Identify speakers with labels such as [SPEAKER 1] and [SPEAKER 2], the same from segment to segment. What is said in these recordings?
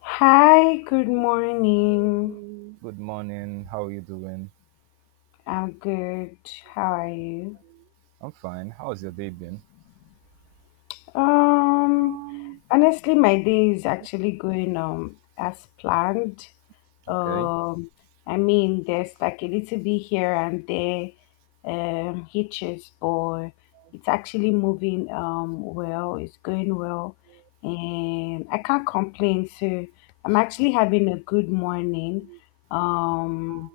[SPEAKER 1] Hi, good morning.
[SPEAKER 2] Good morning. How are you doing?
[SPEAKER 1] I'm good. How are you?
[SPEAKER 2] I'm fine. How's your day been?
[SPEAKER 1] Um, Honestly, my day is actually going as planned.
[SPEAKER 2] Okay.
[SPEAKER 1] Um, I mean, there's like a little bit here and there, hitches, but it's actually moving well. It's going well, and I can't complain. So I'm actually having a good morning. Um,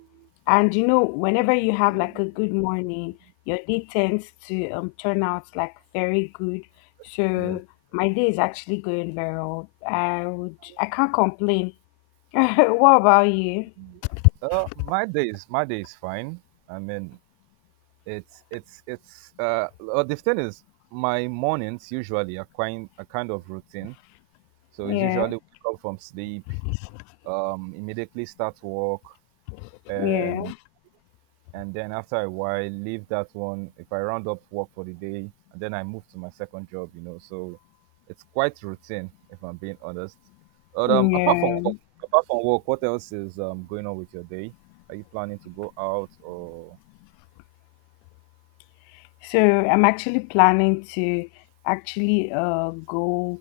[SPEAKER 1] and you know, whenever you have like a good morning, your day tends to turn out like very good
[SPEAKER 2] Yeah.
[SPEAKER 1] so my day is actually going very well. I can't complain. What about you?
[SPEAKER 2] My day is fine. I mean, it's the thing is, my mornings usually are quite a kind of routine. So it's
[SPEAKER 1] Yeah,
[SPEAKER 2] usually wake up from sleep, immediately start work,
[SPEAKER 1] yeah,
[SPEAKER 2] and and then after a while, leave that one. If I round up work for the day, and then I move to my second job. So it's quite routine, if I'm being honest. But apart from
[SPEAKER 1] yeah.
[SPEAKER 2] work, what else is going on with your day? Are you planning to go out or
[SPEAKER 1] So I'm actually planning to actually go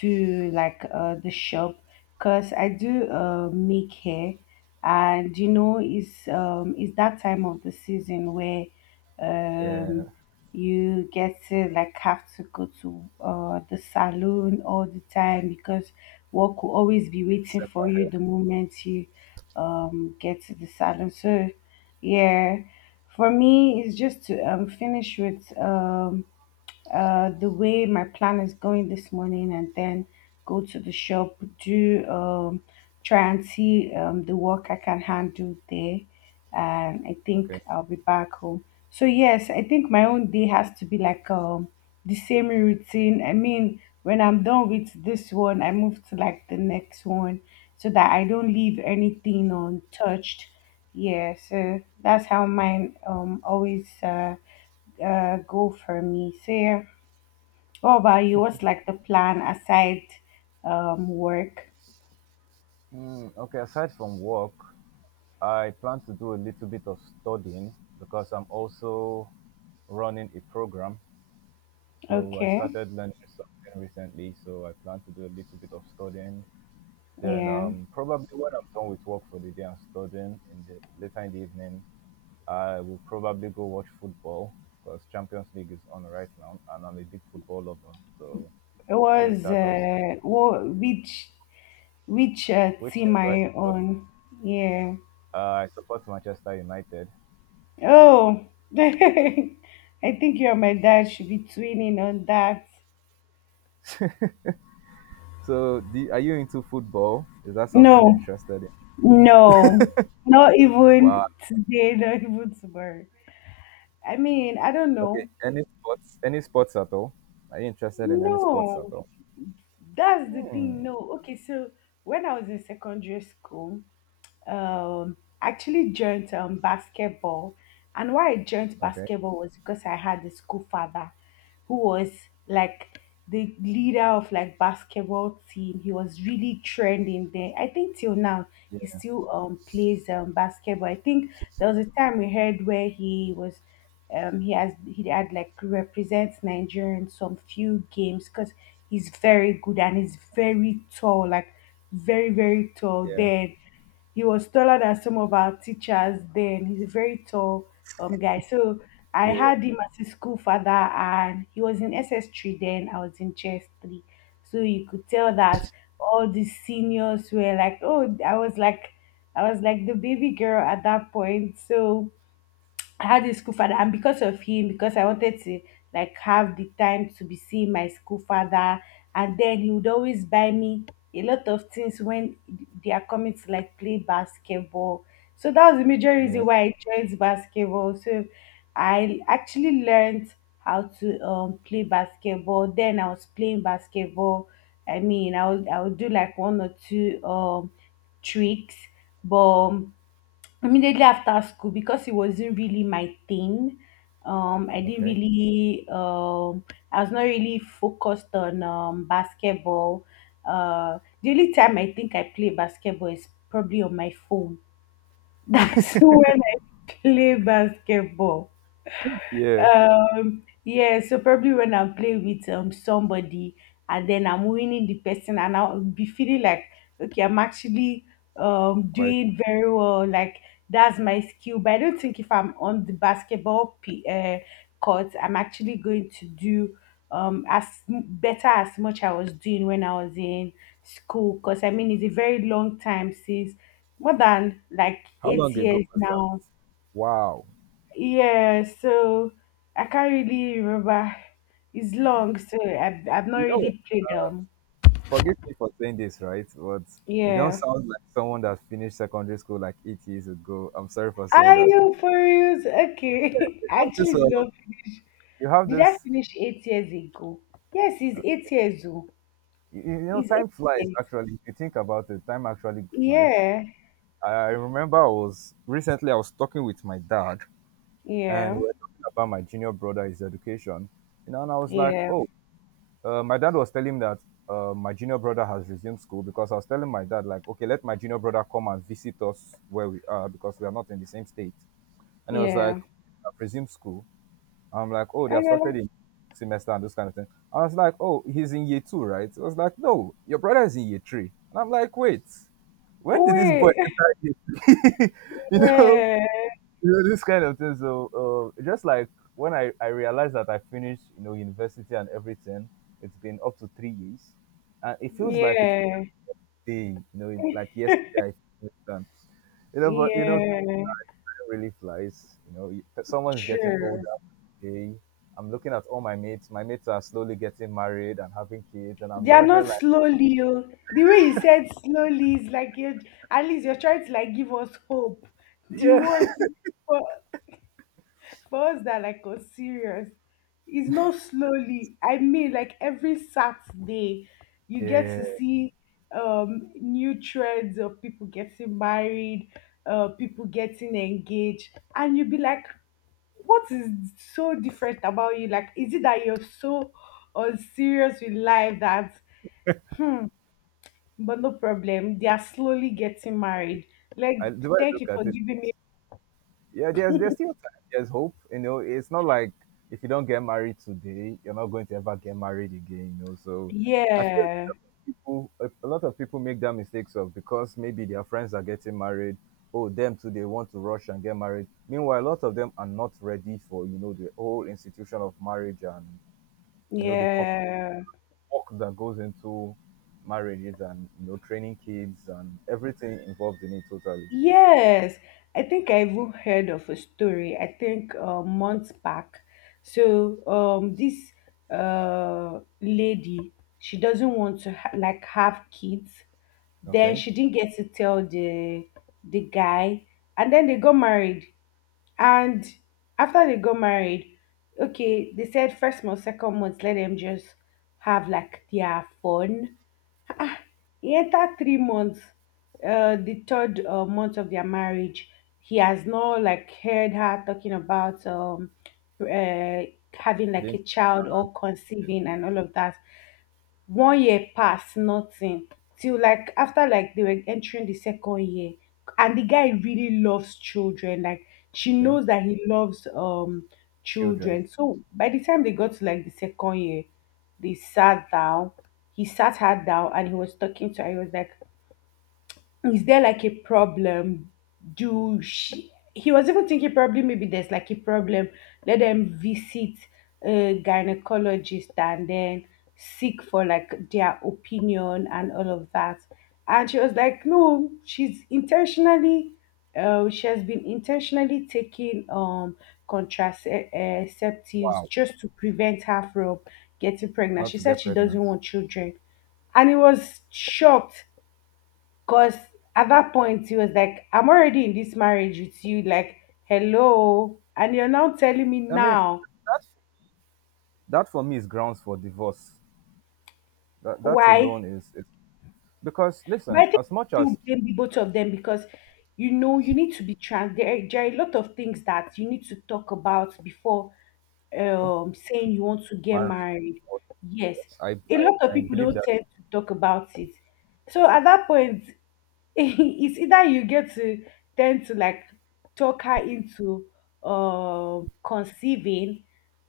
[SPEAKER 1] to like the shop because I do make hair, and you know, it's that time of the season where um,
[SPEAKER 2] yeah,
[SPEAKER 1] you get to like have to go to the salon all the time because work will always be waiting
[SPEAKER 2] step
[SPEAKER 1] for you
[SPEAKER 2] back?
[SPEAKER 1] the moment you get to the salon. So yeah. For me, it's just to finish with the way my plan is going this morning and then go to the shop, do try and see the work I can handle there. And I
[SPEAKER 2] Okay.
[SPEAKER 1] think I'll be back home. So, yes, I think my own day has to be like the same routine. I mean, when I'm done with this one, I move to like the next one so that I don't leave anything untouched. Yeah, so that's how mine always go for me. So, yeah. Oh, wow, you was like the plan aside work.
[SPEAKER 2] Hmm, okay, aside from work, I plan to do a little bit of studying because I'm also running a program. So I
[SPEAKER 1] Okay,
[SPEAKER 2] started learning something recently, so I plan to do a little bit of studying. Then
[SPEAKER 1] yeah.
[SPEAKER 2] probably when I'm done with work for the day and studying in the later in the evening, I will probably go watch football because Champions League is on right now, and I'm a big football lover. So
[SPEAKER 1] It
[SPEAKER 2] there's
[SPEAKER 1] was
[SPEAKER 2] that also.
[SPEAKER 1] which
[SPEAKER 2] Which team
[SPEAKER 1] team are
[SPEAKER 2] do I
[SPEAKER 1] you
[SPEAKER 2] support?
[SPEAKER 1] on? Yeah.
[SPEAKER 2] I support Manchester United.
[SPEAKER 1] Oh, I think you and my dad should be twinning on that.
[SPEAKER 2] So, are you into football? Is that something you're
[SPEAKER 1] No,
[SPEAKER 2] interested in?
[SPEAKER 1] no, not
[SPEAKER 2] Wow.
[SPEAKER 1] even today, not even tomorrow. I mean, I don't
[SPEAKER 2] Okay.
[SPEAKER 1] know.
[SPEAKER 2] Any sports? Any sports at all? Are you interested in any sports at
[SPEAKER 1] No,
[SPEAKER 2] all?
[SPEAKER 1] that's the thing.
[SPEAKER 2] Hmm.
[SPEAKER 1] No, okay. So when I was in secondary school, um, actually joined basketball. And why I joined
[SPEAKER 2] Okay.
[SPEAKER 1] basketball was because I had a school father who was like the leader of like basketball team. He was really trending there. I think till now he
[SPEAKER 2] Yeah.
[SPEAKER 1] still plays basketball. I think there was a time we heard where he was he had like represents Nigeria in some few games because he's very good and he's very tall, like very, very tall.
[SPEAKER 2] Yeah.
[SPEAKER 1] Then he was taller than some of our teachers then. He's a very tall guy. So I
[SPEAKER 2] Yeah.
[SPEAKER 1] had him as a school father and he was in S S 3 then. I was in chess 3. So you could tell that all the seniors were like, oh, I was like the baby girl at that point. So I had this school father, and because of him, because I wanted to like have the time to be seeing my school father, and then he would always buy me a lot of things when they are coming to like play basketball. So that was the major reason
[SPEAKER 2] Yeah.
[SPEAKER 1] why I joined basketball. So I actually learned how to play basketball. Then I was playing basketball. I mean, I would do like one or two tricks, but immediately after school because it wasn't really my thing I didn't
[SPEAKER 2] Okay.
[SPEAKER 1] really I was not really focused on basketball. The only time I think I play basketball is probably on my phone. That's when I play basketball.
[SPEAKER 2] Yeah.
[SPEAKER 1] Yeah, so probably when I'm playing with somebody and then I'm winning the person and I'll be feeling like okay I'm actually
[SPEAKER 2] Quite.
[SPEAKER 1] doing very well like that's my skill but I don't think if I'm on the court I'm actually going to do better as much I was doing when I was in school because I mean it's a very long time since more than like
[SPEAKER 2] How
[SPEAKER 1] eight
[SPEAKER 2] long ago
[SPEAKER 1] years
[SPEAKER 2] was that?
[SPEAKER 1] now.
[SPEAKER 2] Wow.
[SPEAKER 1] Yeah, so I can't really remember. It's long, so I've not
[SPEAKER 2] You know,
[SPEAKER 1] really played them.
[SPEAKER 2] forgive me for saying this, right? But you don't
[SPEAKER 1] Yeah.
[SPEAKER 2] sound like someone that finished secondary school like 8 years ago. I'm sorry for saying
[SPEAKER 1] Are
[SPEAKER 2] that.
[SPEAKER 1] you for reals? Okay.
[SPEAKER 2] You
[SPEAKER 1] I
[SPEAKER 2] have this.
[SPEAKER 1] actually did not finish.
[SPEAKER 2] You have
[SPEAKER 1] Did I
[SPEAKER 2] this.
[SPEAKER 1] finish 8 years ago? Yes, it's 8 years old.
[SPEAKER 2] You know,
[SPEAKER 1] It's eight
[SPEAKER 2] time flies.
[SPEAKER 1] years.
[SPEAKER 2] Actually, if you think about it, time actually flies.
[SPEAKER 1] Yeah.
[SPEAKER 2] I remember I was recently I was talking with my dad, and we
[SPEAKER 1] Yeah.
[SPEAKER 2] were talking about my junior brother, his education. You know, and I was like,
[SPEAKER 1] Yeah.
[SPEAKER 2] oh. My dad was telling me that my junior brother has resumed school because I was telling my dad, like, okay, let my junior brother come and visit us where we are because we are not in the same state. And he was like,
[SPEAKER 1] Yeah.
[SPEAKER 2] I've resumed school. I'm like, oh, they
[SPEAKER 1] I
[SPEAKER 2] have
[SPEAKER 1] got
[SPEAKER 2] started
[SPEAKER 1] like,
[SPEAKER 2] in semester and those kind of things. I was like, oh, he's in year two, right? I was like, no, your brother is in year three. And I'm like, wait, when did this boy
[SPEAKER 1] wait.
[SPEAKER 2] enter year three? you know,
[SPEAKER 1] Yeah.
[SPEAKER 2] you know this kind of thing, so just like when I realized that I finished university and everything, it's been up to 3 years and it feels like it's
[SPEAKER 1] Yeah.
[SPEAKER 2] a day. You know it, like yesterday I finished, and you know, but you know time
[SPEAKER 1] Yeah.
[SPEAKER 2] really flies. You know you- someone is getting
[SPEAKER 1] True.
[SPEAKER 2] older. Hey, I'm looking at all my mates are slowly getting married and having kids, and I'm
[SPEAKER 1] They are not
[SPEAKER 2] wondering like
[SPEAKER 1] slowly. Oh. The way you said slowly is like you're, at least you're trying to like give us hope. The
[SPEAKER 2] yeah.
[SPEAKER 1] one for, for us that like are serious. It's not slowly. I mean like every Saturday you get
[SPEAKER 2] Yeah.
[SPEAKER 1] to see new trends of people getting married, people getting engaged, and you would be like, what is so different about you? Like, is it that you're so unserious with life that hmm but no problem. They are slowly getting married. Like,
[SPEAKER 2] The way I
[SPEAKER 1] thank
[SPEAKER 2] look
[SPEAKER 1] you for
[SPEAKER 2] at it,
[SPEAKER 1] giving me.
[SPEAKER 2] yeah, there's still time. There's hope. You know, it's not like if you don't get married today, you're not going to ever get married again. You know, so I feel that
[SPEAKER 1] Yeah,
[SPEAKER 2] people, a lot of people make that mistakes of because maybe their friends are getting married. Oh, them too, they want to rush and get married. Meanwhile, a lot of them are not ready for the whole institution of marriage and you know
[SPEAKER 1] yeah,
[SPEAKER 2] work that goes into marriages, and you know training kids and everything involved in it totally.
[SPEAKER 1] yes. I think I even heard of a story. I think months back. So, this lady, she doesn't want to like have kids. Then
[SPEAKER 2] Okay,
[SPEAKER 1] she didn't get to tell the guy, and then they got married. And after they got married, okay, they said first month, second month, let them just have like their fun. Ah, he entered 3 months, the third month of their marriage. He has not like heard her talking about uh, having like
[SPEAKER 2] being
[SPEAKER 1] a child or conceiving and all of that 1 year pass nothing till like after like they were entering the second year and the guy really loves children like she
[SPEAKER 2] okay,
[SPEAKER 1] knows that he loves
[SPEAKER 2] children.
[SPEAKER 1] children, so by the time they got to like the second year they sat down, he sat her down and he was talking to her. He was like, is there like a problem? Do she? He was even thinking probably maybe there's like a problem. Let them visit a gynecologist and then seek for like their opinion and all of that. And she was like, no, she has been intentionally taking contraceptives
[SPEAKER 2] Wow.
[SPEAKER 1] just to prevent her from getting pregnant.
[SPEAKER 2] Not
[SPEAKER 1] She
[SPEAKER 2] to
[SPEAKER 1] said
[SPEAKER 2] get
[SPEAKER 1] she doesn't
[SPEAKER 2] pregnant.
[SPEAKER 1] want children, and he was shocked. Cause at that point he was like, I'm already in this marriage with you, like, hello. And you're now telling me
[SPEAKER 2] I mean,
[SPEAKER 1] now
[SPEAKER 2] that that for me is grounds for divorce. That
[SPEAKER 1] why.
[SPEAKER 2] alone, is it's because
[SPEAKER 1] But I
[SPEAKER 2] listen,
[SPEAKER 1] think
[SPEAKER 2] as
[SPEAKER 1] I
[SPEAKER 2] much
[SPEAKER 1] still
[SPEAKER 2] as
[SPEAKER 1] blame the both of them because you know you need to be trans there, there are a lot of things that you need to talk about before saying you want to get
[SPEAKER 2] marriage,
[SPEAKER 1] married. Yes. A lot of
[SPEAKER 2] I
[SPEAKER 1] people
[SPEAKER 2] believe
[SPEAKER 1] don't
[SPEAKER 2] that
[SPEAKER 1] tend to talk about it. So at that point, it's either you get to tend to like talk her into conceiving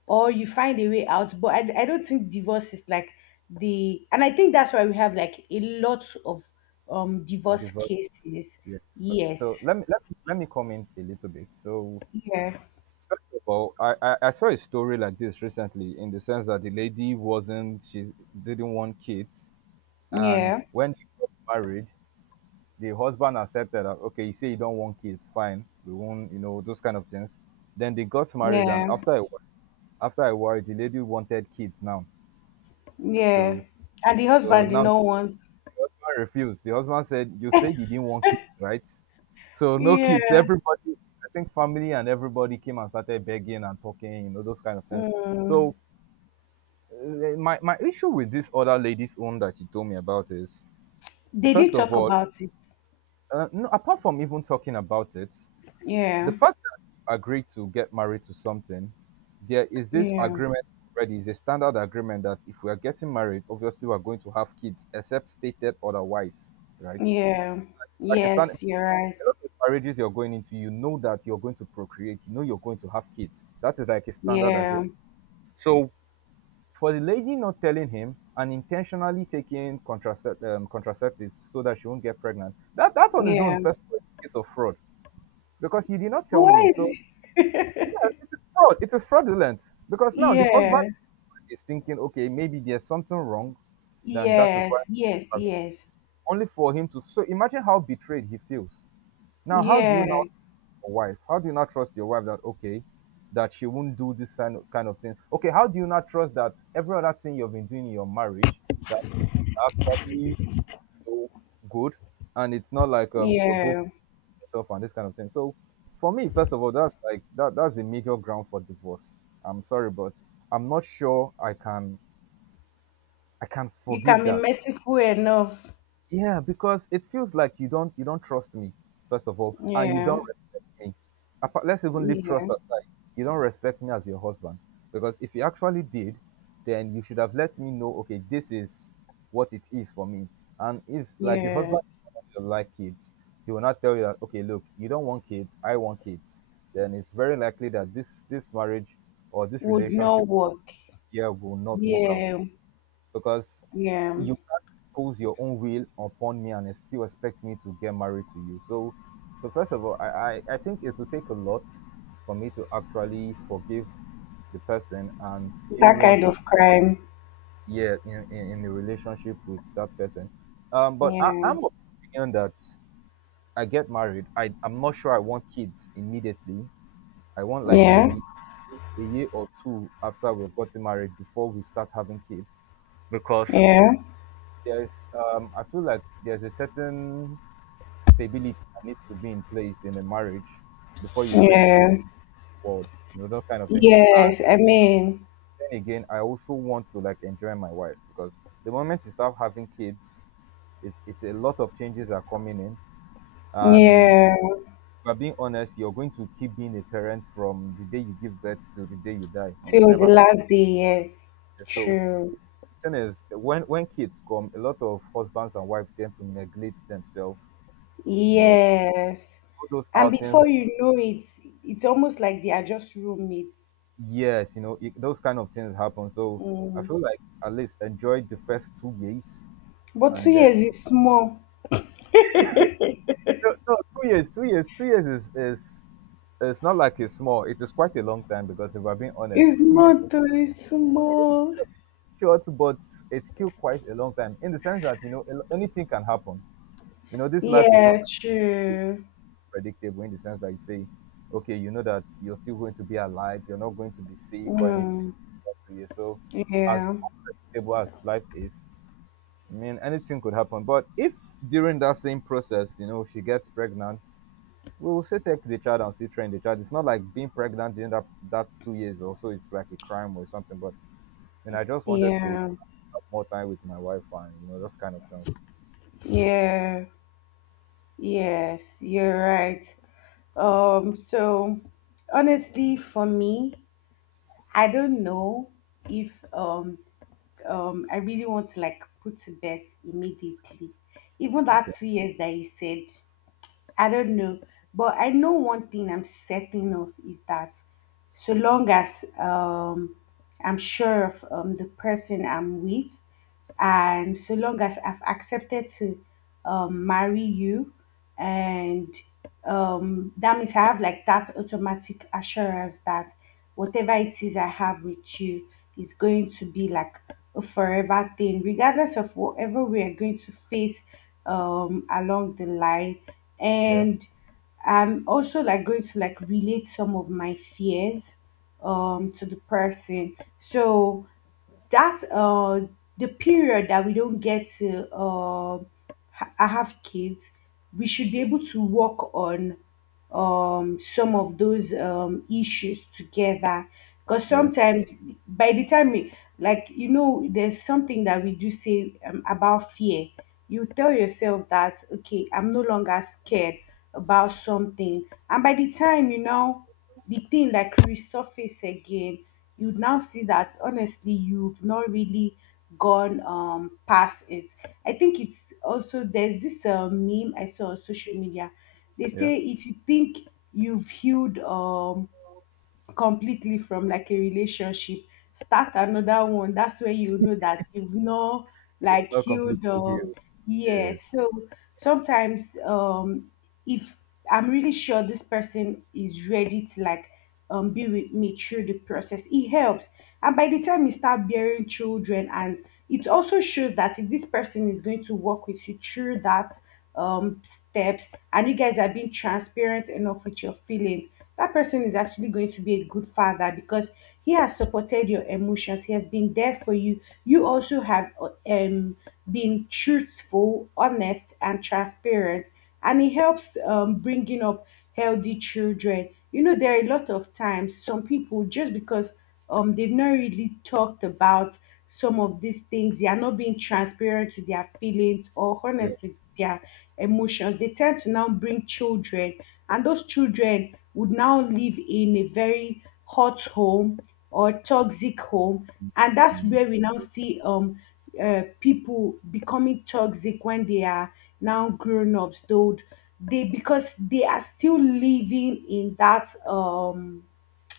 [SPEAKER 1] or you find a way out, but I don't think divorce is like the and I think that's why we have like a lot of divorce
[SPEAKER 2] divorce.
[SPEAKER 1] cases.
[SPEAKER 2] Yeah. Okay.
[SPEAKER 1] Yes.
[SPEAKER 2] So let me comment a little bit. So
[SPEAKER 1] Yeah,
[SPEAKER 2] first of all, I saw a story like this recently, in the sense that the lady wasn't, she didn't want kids, and
[SPEAKER 1] yeah,
[SPEAKER 2] when she got married, the husband accepted that okay, you say you don't want kids, fine, we won't, you know those kind of things. Then they got married, and
[SPEAKER 1] yeah,
[SPEAKER 2] after a while the lady wanted kids now.
[SPEAKER 1] yeah.
[SPEAKER 2] So
[SPEAKER 1] And the
[SPEAKER 2] so
[SPEAKER 1] husband did
[SPEAKER 2] now the
[SPEAKER 1] not want.
[SPEAKER 2] husband refused. The husband said you didn't want kids, right? So no
[SPEAKER 1] Yeah.
[SPEAKER 2] kids. Everybody, I think family and everybody came and started begging and talking, you know those kind of things.
[SPEAKER 1] Mm.
[SPEAKER 2] So uh, my issue with this other lady's own that she told me about is
[SPEAKER 1] They
[SPEAKER 2] first
[SPEAKER 1] did
[SPEAKER 2] of
[SPEAKER 1] talk
[SPEAKER 2] all
[SPEAKER 1] about it.
[SPEAKER 2] no, apart from even talking about it, the
[SPEAKER 1] Yeah.
[SPEAKER 2] fact that you agreed to get married to something, there is this
[SPEAKER 1] Yeah.
[SPEAKER 2] agreement already. It's a standard agreement that if we are getting married, obviously we're going to have kids, except stated otherwise, right?
[SPEAKER 1] Yeah.
[SPEAKER 2] Like a standard
[SPEAKER 1] Yes, you're right.
[SPEAKER 2] a lot of marriages you're going into, you know that you're going to procreate, you know you're going to have kids. That is like a standard
[SPEAKER 1] Yeah,
[SPEAKER 2] agreement. So for the lady not telling him and intentionally taking contraceptives so that she won't get pregnant, that that's on his own.
[SPEAKER 1] yeah.
[SPEAKER 2] First of all, is a case of fraud because you did not tell me.
[SPEAKER 1] Why
[SPEAKER 2] So
[SPEAKER 1] is
[SPEAKER 2] yeah, it is fraud. It is fraudulent because now the husband
[SPEAKER 1] Yeah,
[SPEAKER 2] is thinking, okay, maybe there's something wrong, then that is
[SPEAKER 1] yes,
[SPEAKER 2] why.
[SPEAKER 1] yes, yes.
[SPEAKER 2] Only for him to. So imagine how betrayed he feels. Now, how do you now
[SPEAKER 1] Yeah,
[SPEAKER 2] trust your wife? How do you not trust your wife that okay, that she won't do this kind of thing? Okay, how do you not trust that every other thing you've been doing in your marriage, that is actually, know, good, and it's not like you're both
[SPEAKER 1] yeah.
[SPEAKER 2] yourself and this kind of thing. So for me, first of all, that's like that's a major ground for divorce. I'm sorry, but I'm not sure I can
[SPEAKER 1] You can
[SPEAKER 2] forgive
[SPEAKER 1] be
[SPEAKER 2] that.
[SPEAKER 1] merciful enough.
[SPEAKER 2] Yeah, because it feels like you don't trust me first of all, and you
[SPEAKER 1] Yeah,
[SPEAKER 2] don't respect me. Let's even leave
[SPEAKER 1] yeah,
[SPEAKER 2] trust aside. You don't respect me as your husband because if you actually did, then you should have let me know. Okay, this is what it is for me. And if like the
[SPEAKER 1] yeah.
[SPEAKER 2] husband doesn't like kids, he will not tell you that. Okay, look, you don't want kids. I want kids. Then it's very likely that this marriage or this
[SPEAKER 1] Would
[SPEAKER 2] relationship
[SPEAKER 1] not work.
[SPEAKER 2] here will not work out
[SPEAKER 1] Yeah,
[SPEAKER 2] because
[SPEAKER 1] yeah.
[SPEAKER 2] you can't impose your own will upon me and still expect me to get married to you. So first of all, I think it will take a lot for me to actually forgive the person and still
[SPEAKER 1] That
[SPEAKER 2] want
[SPEAKER 1] kind
[SPEAKER 2] to be,
[SPEAKER 1] of crime.
[SPEAKER 2] yeah, in, a relationship with that person. But
[SPEAKER 1] Yeah,
[SPEAKER 2] I'm of the opinion that I get married. I'm not sure I want kids immediately. I want like
[SPEAKER 1] yeah,
[SPEAKER 2] maybe a year or two after we've gotten married before we start having kids because
[SPEAKER 1] yeah,
[SPEAKER 2] there's I feel like there's a certain stability that needs to be in place in a marriage before you bring kids
[SPEAKER 1] yeah.
[SPEAKER 2] forward, that kind of thing. And
[SPEAKER 1] Yes, I mean,
[SPEAKER 2] then again, I also want to like enjoy my wife because the moment you start having kids, it's a lot of changes are coming in. And if
[SPEAKER 1] yeah.
[SPEAKER 2] we're being honest, you're going to keep being a parent from the day you give birth to the day you die. You will
[SPEAKER 1] Till the
[SPEAKER 2] never stop.
[SPEAKER 1] last day, yes.
[SPEAKER 2] So
[SPEAKER 1] True.
[SPEAKER 2] the thing is, when kids come, a lot of husbands and wives tend to neglect themselves. You know,
[SPEAKER 1] Yes.
[SPEAKER 2] all those
[SPEAKER 1] And
[SPEAKER 2] outings,
[SPEAKER 1] before you know it, it's almost like they are just roommates.
[SPEAKER 2] yes, you know it, those kind of things happen. So I
[SPEAKER 1] Mm.
[SPEAKER 2] feel like at least enjoy the first 2 years
[SPEAKER 1] But two
[SPEAKER 2] and then
[SPEAKER 1] years is small.
[SPEAKER 2] no, no, 2 years, 2 years, 2 years is, it's not like it's small, it is quite a long time because if I'm being honest,
[SPEAKER 1] It's
[SPEAKER 2] 2 years
[SPEAKER 1] not too, it's small.
[SPEAKER 2] is short, but it's still quite a long time in the sense that you know a anything can happen. You know this life is not
[SPEAKER 1] Yeah, true.
[SPEAKER 2] predictable in the sense that you say okay, you know that you're still going to be alive, you're not going to be sick or anything
[SPEAKER 1] Mm.
[SPEAKER 2] like that to you. So as
[SPEAKER 1] Yeah,
[SPEAKER 2] unpredictable as life is, I mean, anything could happen. But if during that same process, she gets pregnant, we will still take the child and still train the child. It's not like being pregnant during that 2 years or so, it's like a crime or something. But I mean, I just wanted to
[SPEAKER 1] yeah,
[SPEAKER 2] have more time with my wife and those kind of things.
[SPEAKER 1] yeah. Yes, you're right. So honestly, for me, I don't know if I really want to like put to bed immediately. Even
[SPEAKER 2] Okay.
[SPEAKER 1] that 2 years that you said, I don't know. But I know one thing I'm certain of is that so long as um I'm sure of the person I'm with, and so long as I've accepted to marry you, and that means I have like that automatic assurance that whatever it is I have with you is going to be like a forever thing, regardless of whatever we are going to face along the line.
[SPEAKER 2] Yeah.
[SPEAKER 1] And I'm also like going to like relate some of my fears to the person. So that the period that we don't get to I have kids, we should be able to work on some of those issues together. Because
[SPEAKER 2] Yeah.
[SPEAKER 1] sometimes by the time we, like you know, there's something that we do say about fear. You tell yourself that, okay, I'm no longer scared about something, and by the time, you know, the thing like resurface again, you would now see that honestly you've not really gone past it. I think it's also there's this meme I saw on social media. They
[SPEAKER 2] Yeah.
[SPEAKER 1] say if you think you've healed completely from like a relationship, start another one. That's where you know that you've not
[SPEAKER 2] Yeah.
[SPEAKER 1] like
[SPEAKER 2] Not
[SPEAKER 1] healed.
[SPEAKER 2] completely healed.
[SPEAKER 1] Yeah,
[SPEAKER 2] Yes.
[SPEAKER 1] so sometimes, if I'm really sure this person is ready to like be with me through the process, it helps. And by the time you start bearing children, and it also shows that if this person is going to work with you through that, um steps, and you guys are being transparent enough with your feelings, that person is actually going to be a good father because he has supported your emotions, he has been there for you, you also have been truthful, honest and transparent. And it helps bringing up healthy children. You know, there are a lot of times some people, just because they've not really talked about some of these things, they are not being transparent to their feelings or honest
[SPEAKER 2] Yeah.
[SPEAKER 1] with their emotions, they tend to now bring children, and those children would now live in a very hot home or toxic home. And that's
[SPEAKER 2] Mm.
[SPEAKER 1] where we now see people becoming toxic when they are now grown ups. Though they, because they are still living in that,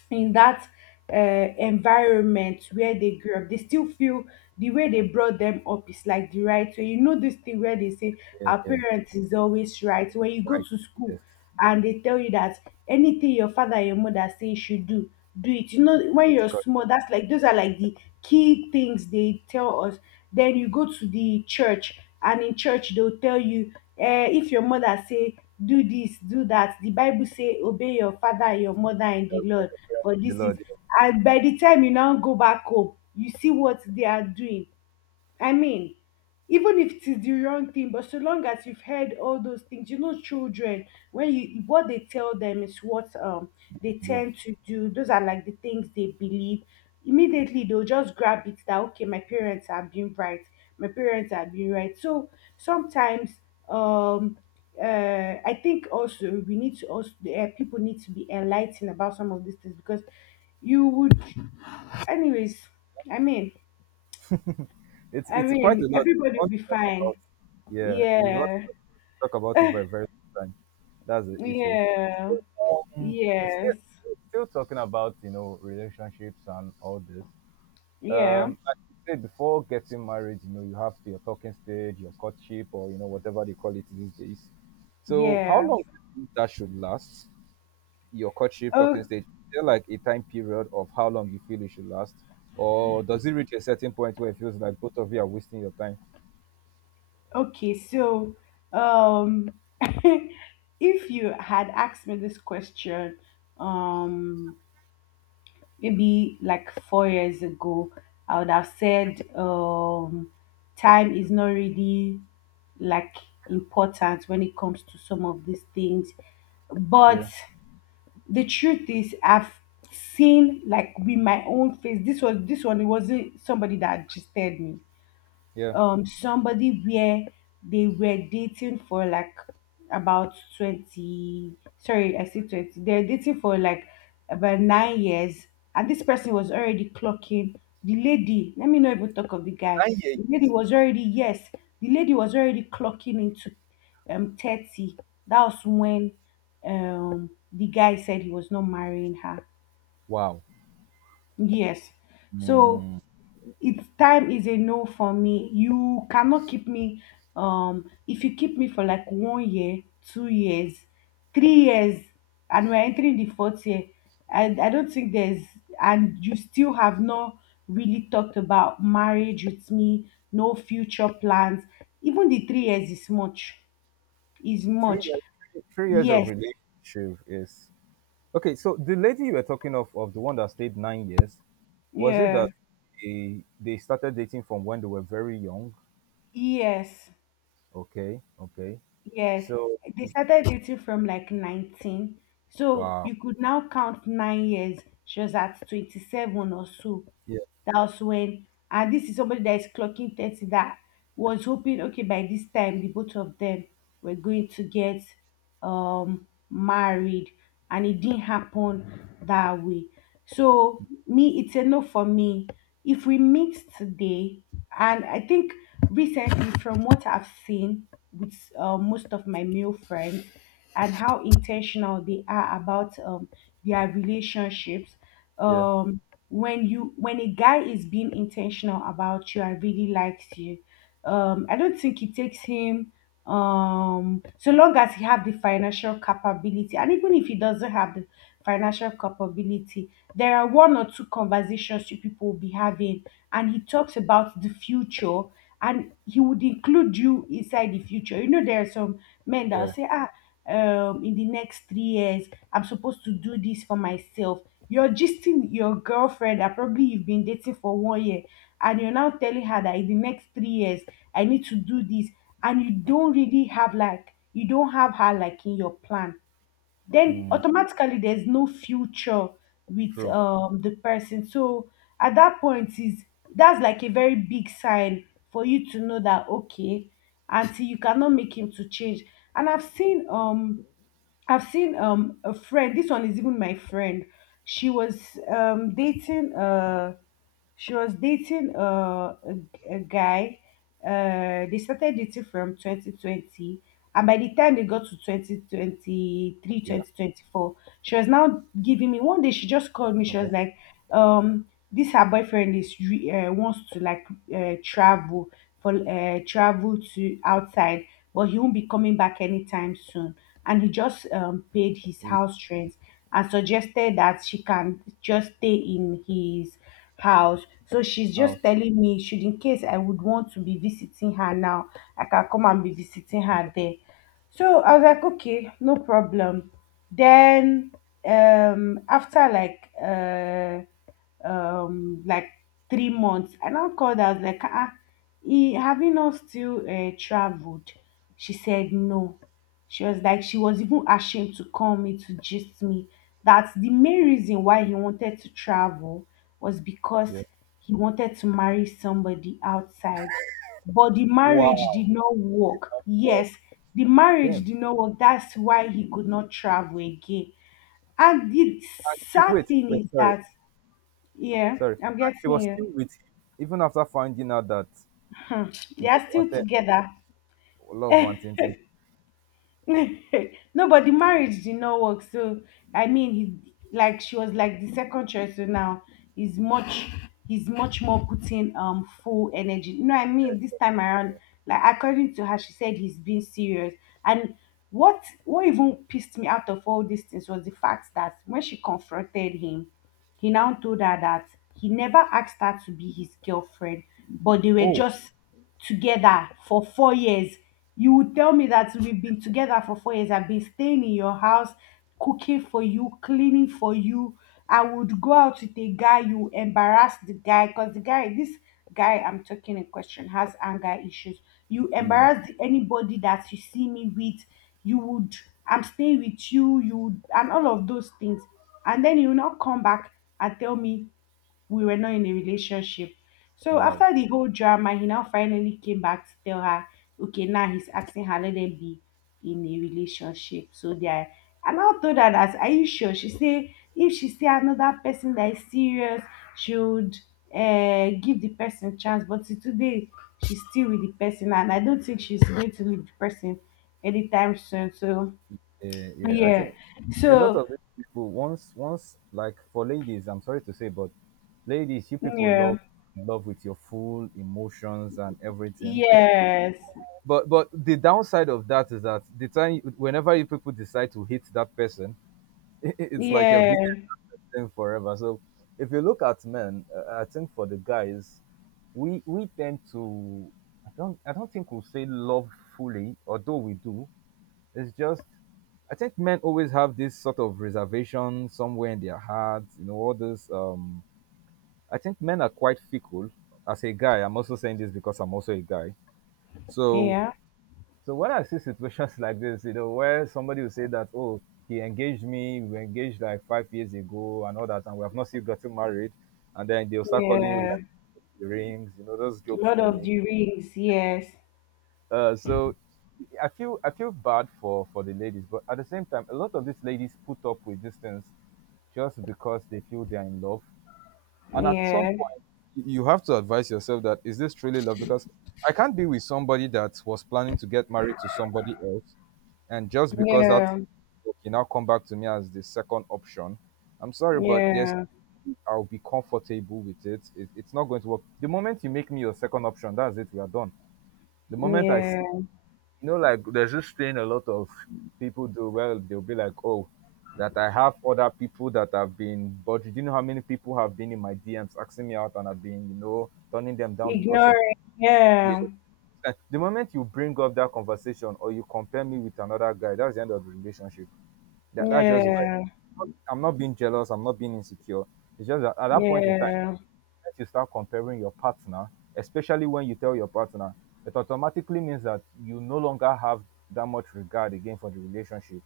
[SPEAKER 1] in that uh, environment where they grew up, they still feel the way they brought them up is like the right way. You know, this thing where they say,
[SPEAKER 2] Yeah.
[SPEAKER 1] our
[SPEAKER 2] Yeah.
[SPEAKER 1] parents is always right. When you go
[SPEAKER 2] Right.
[SPEAKER 1] to school,
[SPEAKER 2] Yes.
[SPEAKER 1] and they tell you that anything your father and your mother say you should do, do it. You know, when
[SPEAKER 2] It's
[SPEAKER 1] you're
[SPEAKER 2] correct.
[SPEAKER 1] small, that's like, those are like the key things they tell us. Then you go to the church, and in church they'll tell you, eh, if your mother say do this, do that, the Bible say obey your father and your mother and the Lord, but
[SPEAKER 2] The
[SPEAKER 1] this is...
[SPEAKER 2] Lord.
[SPEAKER 1] And by the time you now go back home, you see what they are doing, I mean, even if it is the wrong thing, but so long as you've heard all those things, you know, children, when you, what they tell them is what they
[SPEAKER 2] Yeah.
[SPEAKER 1] tend to do, those are like the things they believe. Immediately they'll just grab it that, okay, my parents have been right, my parents have been right. So sometimes, um I think also we need to also, people need to be enlightened about some of these things because you would, anyways, i mean i
[SPEAKER 2] It's quite
[SPEAKER 1] mean
[SPEAKER 2] a lot. You
[SPEAKER 1] everybody will
[SPEAKER 2] want
[SPEAKER 1] be
[SPEAKER 2] to talk
[SPEAKER 1] fine.
[SPEAKER 2] about, yeah, you want
[SPEAKER 1] Yeah.
[SPEAKER 2] to talk about it for a very long time. That's the issue.
[SPEAKER 1] Yeah.
[SPEAKER 2] So, um, still
[SPEAKER 1] Yes.
[SPEAKER 2] still talking about relationships and all this.
[SPEAKER 1] Yeah.
[SPEAKER 2] Like you said, before getting married, you know you have your talking stage, your courtship, or you know whatever they call it these days. So how
[SPEAKER 1] Yeah.
[SPEAKER 2] long do you think that should last? Your courtship
[SPEAKER 1] Oh,
[SPEAKER 2] talking stage? Is there like a time period of how long you feel it should last? Or does it reach a certain point where it feels like both of you are wasting your time?
[SPEAKER 1] okay, so um if you had asked me this question um maybe like 4 years ago, I would have said time is not really like important when it comes to some of these things, but...
[SPEAKER 2] Yeah,
[SPEAKER 1] The truth is, I've seen like with my own face. This was, this one, it wasn't somebody that gisted me.
[SPEAKER 2] yeah.
[SPEAKER 1] Somebody where they were dating for like about 20, sorry, I said 20, they're dating for like about 9 years, and this person was already clocking, the lady, let me not even talk of the guy,
[SPEAKER 2] 9 years.
[SPEAKER 1] the lady was already, yes, the lady was already clocking into 30. That was when the guy said he was not marrying her.
[SPEAKER 2] Wow.
[SPEAKER 1] Yes. So
[SPEAKER 2] Mm,
[SPEAKER 1] it's, time is a no for me. You cannot keep me if you keep me for like 1 year, 2 years, 3 years and we're entering the fourth year. I don't think there's, and you still have not really talked about marriage with me, no future plans. Even the 3 years is much is
[SPEAKER 2] three
[SPEAKER 1] much
[SPEAKER 2] years, three years of
[SPEAKER 1] Yes.
[SPEAKER 2] relationship is okay. So the lady you were talking of the one that stayed 9 years, was it
[SPEAKER 1] Yeah.
[SPEAKER 2] that they started dating from when they were very young?
[SPEAKER 1] Yes.
[SPEAKER 2] Okay, okay.
[SPEAKER 1] Yes,
[SPEAKER 2] So
[SPEAKER 1] they started dating from like 19. So
[SPEAKER 2] wow.
[SPEAKER 1] you could now count 9 years. She was at 27 or so.
[SPEAKER 2] Yeah,
[SPEAKER 1] That was when, and this is somebody that is clocking 30, that was hoping, okay, by this time, the both of them were going to get married. And it didn't happen that way. So, me, it's a no for me. If we meet today, and I think recently, from what I've seen with most of my male friends and how intentional they are about their relationships,
[SPEAKER 2] yeah,
[SPEAKER 1] um, when a guy is being intentional about you and really likes you, I don't think it takes him, so long as he have the financial capability, and even if he doesn't have the financial capability, there are one or two conversations you people will be having, and he talks about the future, and he would include you inside the future. You know, there are some men that will
[SPEAKER 2] yeah.
[SPEAKER 1] say, ah, in the next 3 years I'm supposed to do this for myself. You're gisting your girlfriend that probably you've been dating for 1 year, and you're now telling her that in the next 3 years, I need to do this, and you don't really have like, you don't have her like in your plan. Then automatically there's no future with
[SPEAKER 2] True.
[SPEAKER 1] the person. So at that point is, that's like a very big sign for you to know that, okay, until you cannot make him to change. And I've seen a friend. This one is even my friend. She was um dating uh she was dating a guy. They started dating from 2020. And by the time they got to 2023,
[SPEAKER 2] Yeah.
[SPEAKER 1] 2024, she was now giving me one day. She just called me. She
[SPEAKER 2] Okay.
[SPEAKER 1] was like, um, this her boyfriend is wants to like uh, travel travel to outside, but he won't be coming back anytime soon. And he just paid his
[SPEAKER 2] With
[SPEAKER 1] house rent and suggested that she can just stay in his house. So she's just
[SPEAKER 2] house.
[SPEAKER 1] telling me should in case I would want to be visiting her now, I can come and be visiting
[SPEAKER 2] Okay.
[SPEAKER 1] her there. So I was like, okay, no problem. Then after like 3 months. And I now called her, I was like, ah, he, have you not still traveled? She said no. She was like, she was even ashamed to call me to gist me. That the main reason why he wanted to travel was because
[SPEAKER 2] Yeah.
[SPEAKER 1] he wanted to marry somebody outside. But the marriage
[SPEAKER 2] Wow.
[SPEAKER 1] did not
[SPEAKER 2] Did
[SPEAKER 1] work.
[SPEAKER 2] not work.
[SPEAKER 1] Yes, the marriage
[SPEAKER 2] Damn.
[SPEAKER 1] did not work. That's why he could not travel again. And the
[SPEAKER 2] And she,
[SPEAKER 1] sad
[SPEAKER 2] wait,
[SPEAKER 1] thing
[SPEAKER 2] wait.
[SPEAKER 1] is
[SPEAKER 2] Sorry,
[SPEAKER 1] that, yeah,
[SPEAKER 2] sorry.
[SPEAKER 1] I'm
[SPEAKER 2] And she
[SPEAKER 1] getting
[SPEAKER 2] was still
[SPEAKER 1] you.
[SPEAKER 2] with him even after finding out that
[SPEAKER 1] Hmm. They
[SPEAKER 2] he
[SPEAKER 1] are still
[SPEAKER 2] wanted.
[SPEAKER 1] together.
[SPEAKER 2] Love wanting thing.
[SPEAKER 1] No, but the marriage did not work. So I mean, he like she was like the second choice. So now he's much he's much more putting full energy. You know what I mean? This time around, like according to her, she said he's being serious. And what even pissed me out of all these things was the fact that when she confronted him, he now told her that he never asked her to be his girlfriend, but they were
[SPEAKER 2] Oh,
[SPEAKER 1] just together for 4 years. You would tell me that we've been together for 4 years. I've been staying in your house, cooking for you, cleaning for you. I would go out with a guy, you embarrass the guy, because the guy, this guy I'm talking in question, has anger issues. You
[SPEAKER 2] yeah.
[SPEAKER 1] embarrass anybody that you see me with. You would, I'm staying with you, you, and all of those things, and then you will not come back and tell me we were not in a relationship. So
[SPEAKER 2] Wow.
[SPEAKER 1] after the whole drama, he now finally came back to tell her, okay, now he's asking her, let them be in a relationship. So they are, I now told her that, are you sure? She said, if she see another person that is serious, she would give the person chance. But till today, she's still with the person, and I don't think she's going to leave the person anytime soon. So
[SPEAKER 2] Yeah, yeah. I
[SPEAKER 1] yeah.
[SPEAKER 2] think a lot
[SPEAKER 1] So
[SPEAKER 2] of these people, once like, for ladies, I'm sorry to say, but ladies, you people
[SPEAKER 1] yeah,
[SPEAKER 2] love with your full emotions and everything.
[SPEAKER 1] yes,
[SPEAKER 2] But the downside of that is that the time whenever you people decide to hate that person, it's like you've hated
[SPEAKER 1] yes.
[SPEAKER 2] them forever. So if you look at men, I think for the guys, we tend to, I don't think we'll say love fully, although we do. It's just, I think men always have this sort of reservation somewhere in their hearts, you know, all this. I think men are quite fickle. As a guy, I'm also saying this because I'm also a guy. So,
[SPEAKER 1] Yeah.
[SPEAKER 2] so when I see situations like this, you know, where somebody will say that, oh, he engaged me, we engaged like 5 years ago and all that, and we have not still gotten married, and then they'll start calling you,
[SPEAKER 1] Yeah.
[SPEAKER 2] like, the rings, you know, those
[SPEAKER 1] A
[SPEAKER 2] jokes
[SPEAKER 1] lot
[SPEAKER 2] they
[SPEAKER 1] of
[SPEAKER 2] make.
[SPEAKER 1] the rings. Yes.
[SPEAKER 2] So I feel bad for the ladies, but at the same time, a lot of these ladies put up with these things just because they feel they are in love. And at some
[SPEAKER 1] Yeah.
[SPEAKER 2] point, you have to advise yourself, that is this truly love? Because I can't be with somebody that was planning to get married to somebody else, and just because that,
[SPEAKER 1] Yeah.
[SPEAKER 2] you now come back to me as the second option. I'm sorry, but yes,
[SPEAKER 1] Yeah.
[SPEAKER 2] I'll be comfortable with it. It's not going to work. The moment you make me your second option, that's it. We are done. The moment I see,
[SPEAKER 1] Yeah.
[SPEAKER 2] you know, like, there's this thing a lot of people do. Well, they'll be like, "Oh, that I have other people that have been, but do you know how many people have been in my DMs asking me out, and I've been, you know, turning them down because of
[SPEAKER 1] Ignoring.
[SPEAKER 2] yeah."
[SPEAKER 1] Yeah.
[SPEAKER 2] Eh, the moment you bring up that conversation or you compare me with another guy, that's the end of the relationship. That's just where,
[SPEAKER 1] Yeah.
[SPEAKER 2] I'm not being jealous. I'm not being insecure. It's just that at that point in time
[SPEAKER 1] Yeah.
[SPEAKER 2] you start comparing your partner, especially when you tell your partner, it automatically means that you no longer have that much regard again for the relationship.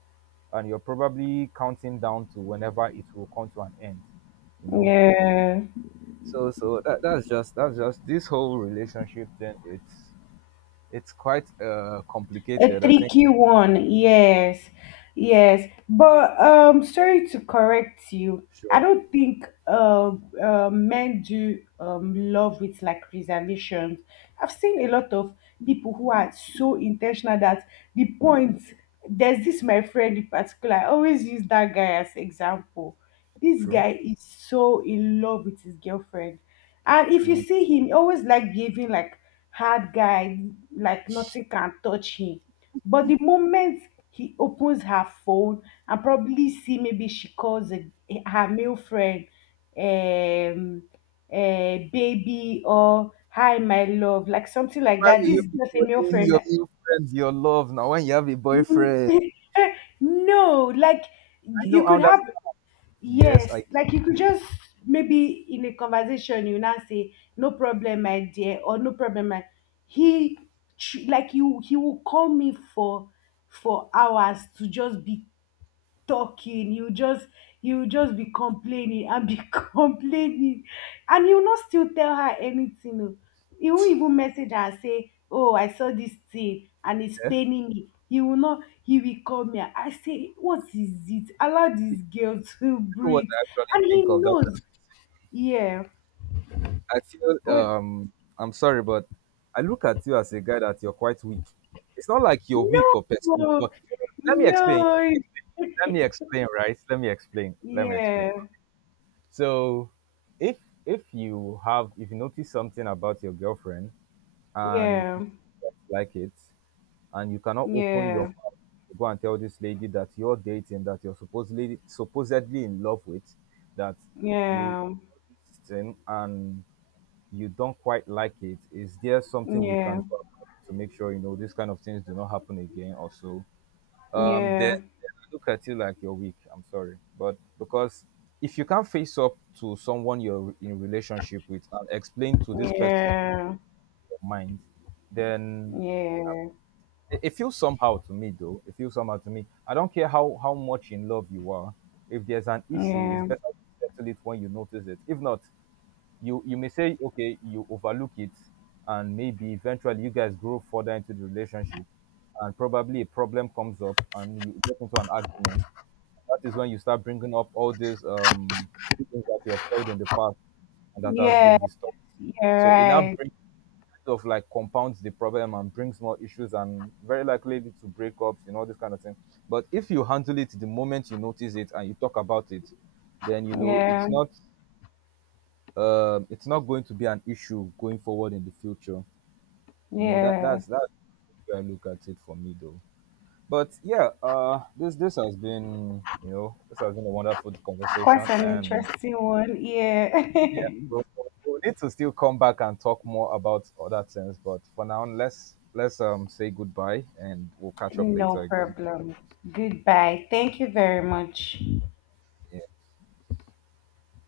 [SPEAKER 2] And you're probably counting down to whenever it will come to an end, you know?
[SPEAKER 1] Yeah.
[SPEAKER 2] So that's just, this whole relationship thing. It's quite
[SPEAKER 1] A
[SPEAKER 2] complicated, I think.
[SPEAKER 1] tricky one, yes, yes. But sorry to correct you. I
[SPEAKER 2] Sure.
[SPEAKER 1] don't think men do love with like reservations. I've seen a lot of people who are so intentional that the point, there's this my friend in particular. I always use that guy as example. This
[SPEAKER 2] True.
[SPEAKER 1] guy is so in love with his girlfriend, and if you
[SPEAKER 2] Mm.
[SPEAKER 1] see him, he always like giving like hard guy, like nothing can touch him, but the moment he opens her phone and probably see maybe she calls her male friend, um, baby or hi my love, like something like
[SPEAKER 2] Why
[SPEAKER 1] that.
[SPEAKER 2] will
[SPEAKER 1] This
[SPEAKER 2] you
[SPEAKER 1] is
[SPEAKER 2] be
[SPEAKER 1] just a male
[SPEAKER 2] calling
[SPEAKER 1] friend.
[SPEAKER 2] your new friends your love now when you have a boyfriend?
[SPEAKER 1] No, like,
[SPEAKER 2] I
[SPEAKER 1] you
[SPEAKER 2] know
[SPEAKER 1] could
[SPEAKER 2] how
[SPEAKER 1] have...
[SPEAKER 2] that's. Yes,
[SPEAKER 1] Yes,
[SPEAKER 2] I
[SPEAKER 1] like, you could just maybe in a conversation you now say, no problem, my dear, or no problem, my... he like you he will call me for hours to just be talking, you just be complaining and be complaining, and you not still tell her anything, o. You won't even message her and say, oh, I saw this thing and it's
[SPEAKER 2] care.
[SPEAKER 1] paining me, you will not, he will call me, I say, what is it, allow
[SPEAKER 2] You
[SPEAKER 1] this girl to
[SPEAKER 2] know what
[SPEAKER 1] breathe.
[SPEAKER 2] I actually
[SPEAKER 1] And he
[SPEAKER 2] think of that,
[SPEAKER 1] knows. Yeah.
[SPEAKER 2] I feel,
[SPEAKER 1] Oh.
[SPEAKER 2] I'm sorry, but I look at you as a guy that you're quite weak. It's not like you're
[SPEAKER 1] No,
[SPEAKER 2] weak or perceived, but let me explain.
[SPEAKER 1] no.
[SPEAKER 2] Let me explain, right? Let me explain. Let me explain.
[SPEAKER 1] Yeah.
[SPEAKER 2] So if if you have, if you notice something about your girlfriend and
[SPEAKER 1] Yeah.
[SPEAKER 2] you like it and you cannot open your
[SPEAKER 1] Yeah.
[SPEAKER 2] mouth to go and tell this lady that you're dating, that you're supposedly in love with, that you
[SPEAKER 1] Yeah.
[SPEAKER 2] this thing and you don't quite like it, is there something we can
[SPEAKER 1] Yeah.
[SPEAKER 2] do about it to make sure, you know, these kind of things do not happen again or so? Then
[SPEAKER 1] Yeah.
[SPEAKER 2] I look at you like you're weak. I'm sorry, but because if you can't face up to someone you're in relationship with and explain to this person
[SPEAKER 1] Yeah,
[SPEAKER 2] your mind, then
[SPEAKER 1] yeah,
[SPEAKER 2] it feels somehow to me, though. It feels somehow to me. I don't care how much in love you are. If there's an issue, it's
[SPEAKER 1] yeah,
[SPEAKER 2] better you settle it when you notice it. If not, you may say, okay, you overlook it, and maybe eventually you guys grow further into the relationship, and probably a problem comes up and you get into an argument. That is when you start bringing up all these things that you have held in the past and that has
[SPEAKER 1] yeah,
[SPEAKER 2] been disturbed,
[SPEAKER 1] you're
[SPEAKER 2] so it now
[SPEAKER 1] right.
[SPEAKER 2] brings, kind of like, compounds the problem and brings more issues, and very likely lead to breakups and all this kind of thing. But if you handle it the moment you notice it and you talk about it, then you know it's
[SPEAKER 1] Yeah,
[SPEAKER 2] not, it's not going to be an issue going forward in the future. You know, that
[SPEAKER 1] yeah.
[SPEAKER 2] that's that's where I look at it for me, though. But yeah, this has been, you know, this has been a wonderful
[SPEAKER 1] Quite
[SPEAKER 2] conversation,
[SPEAKER 1] an
[SPEAKER 2] and
[SPEAKER 1] interesting one. Yeah.
[SPEAKER 2] yeah, we we'll we'll need to still come back and talk more about other things. But for now, let's say goodbye, and we'll catch up
[SPEAKER 1] No
[SPEAKER 2] later again.
[SPEAKER 1] problem. Goodbye. Thank you very much.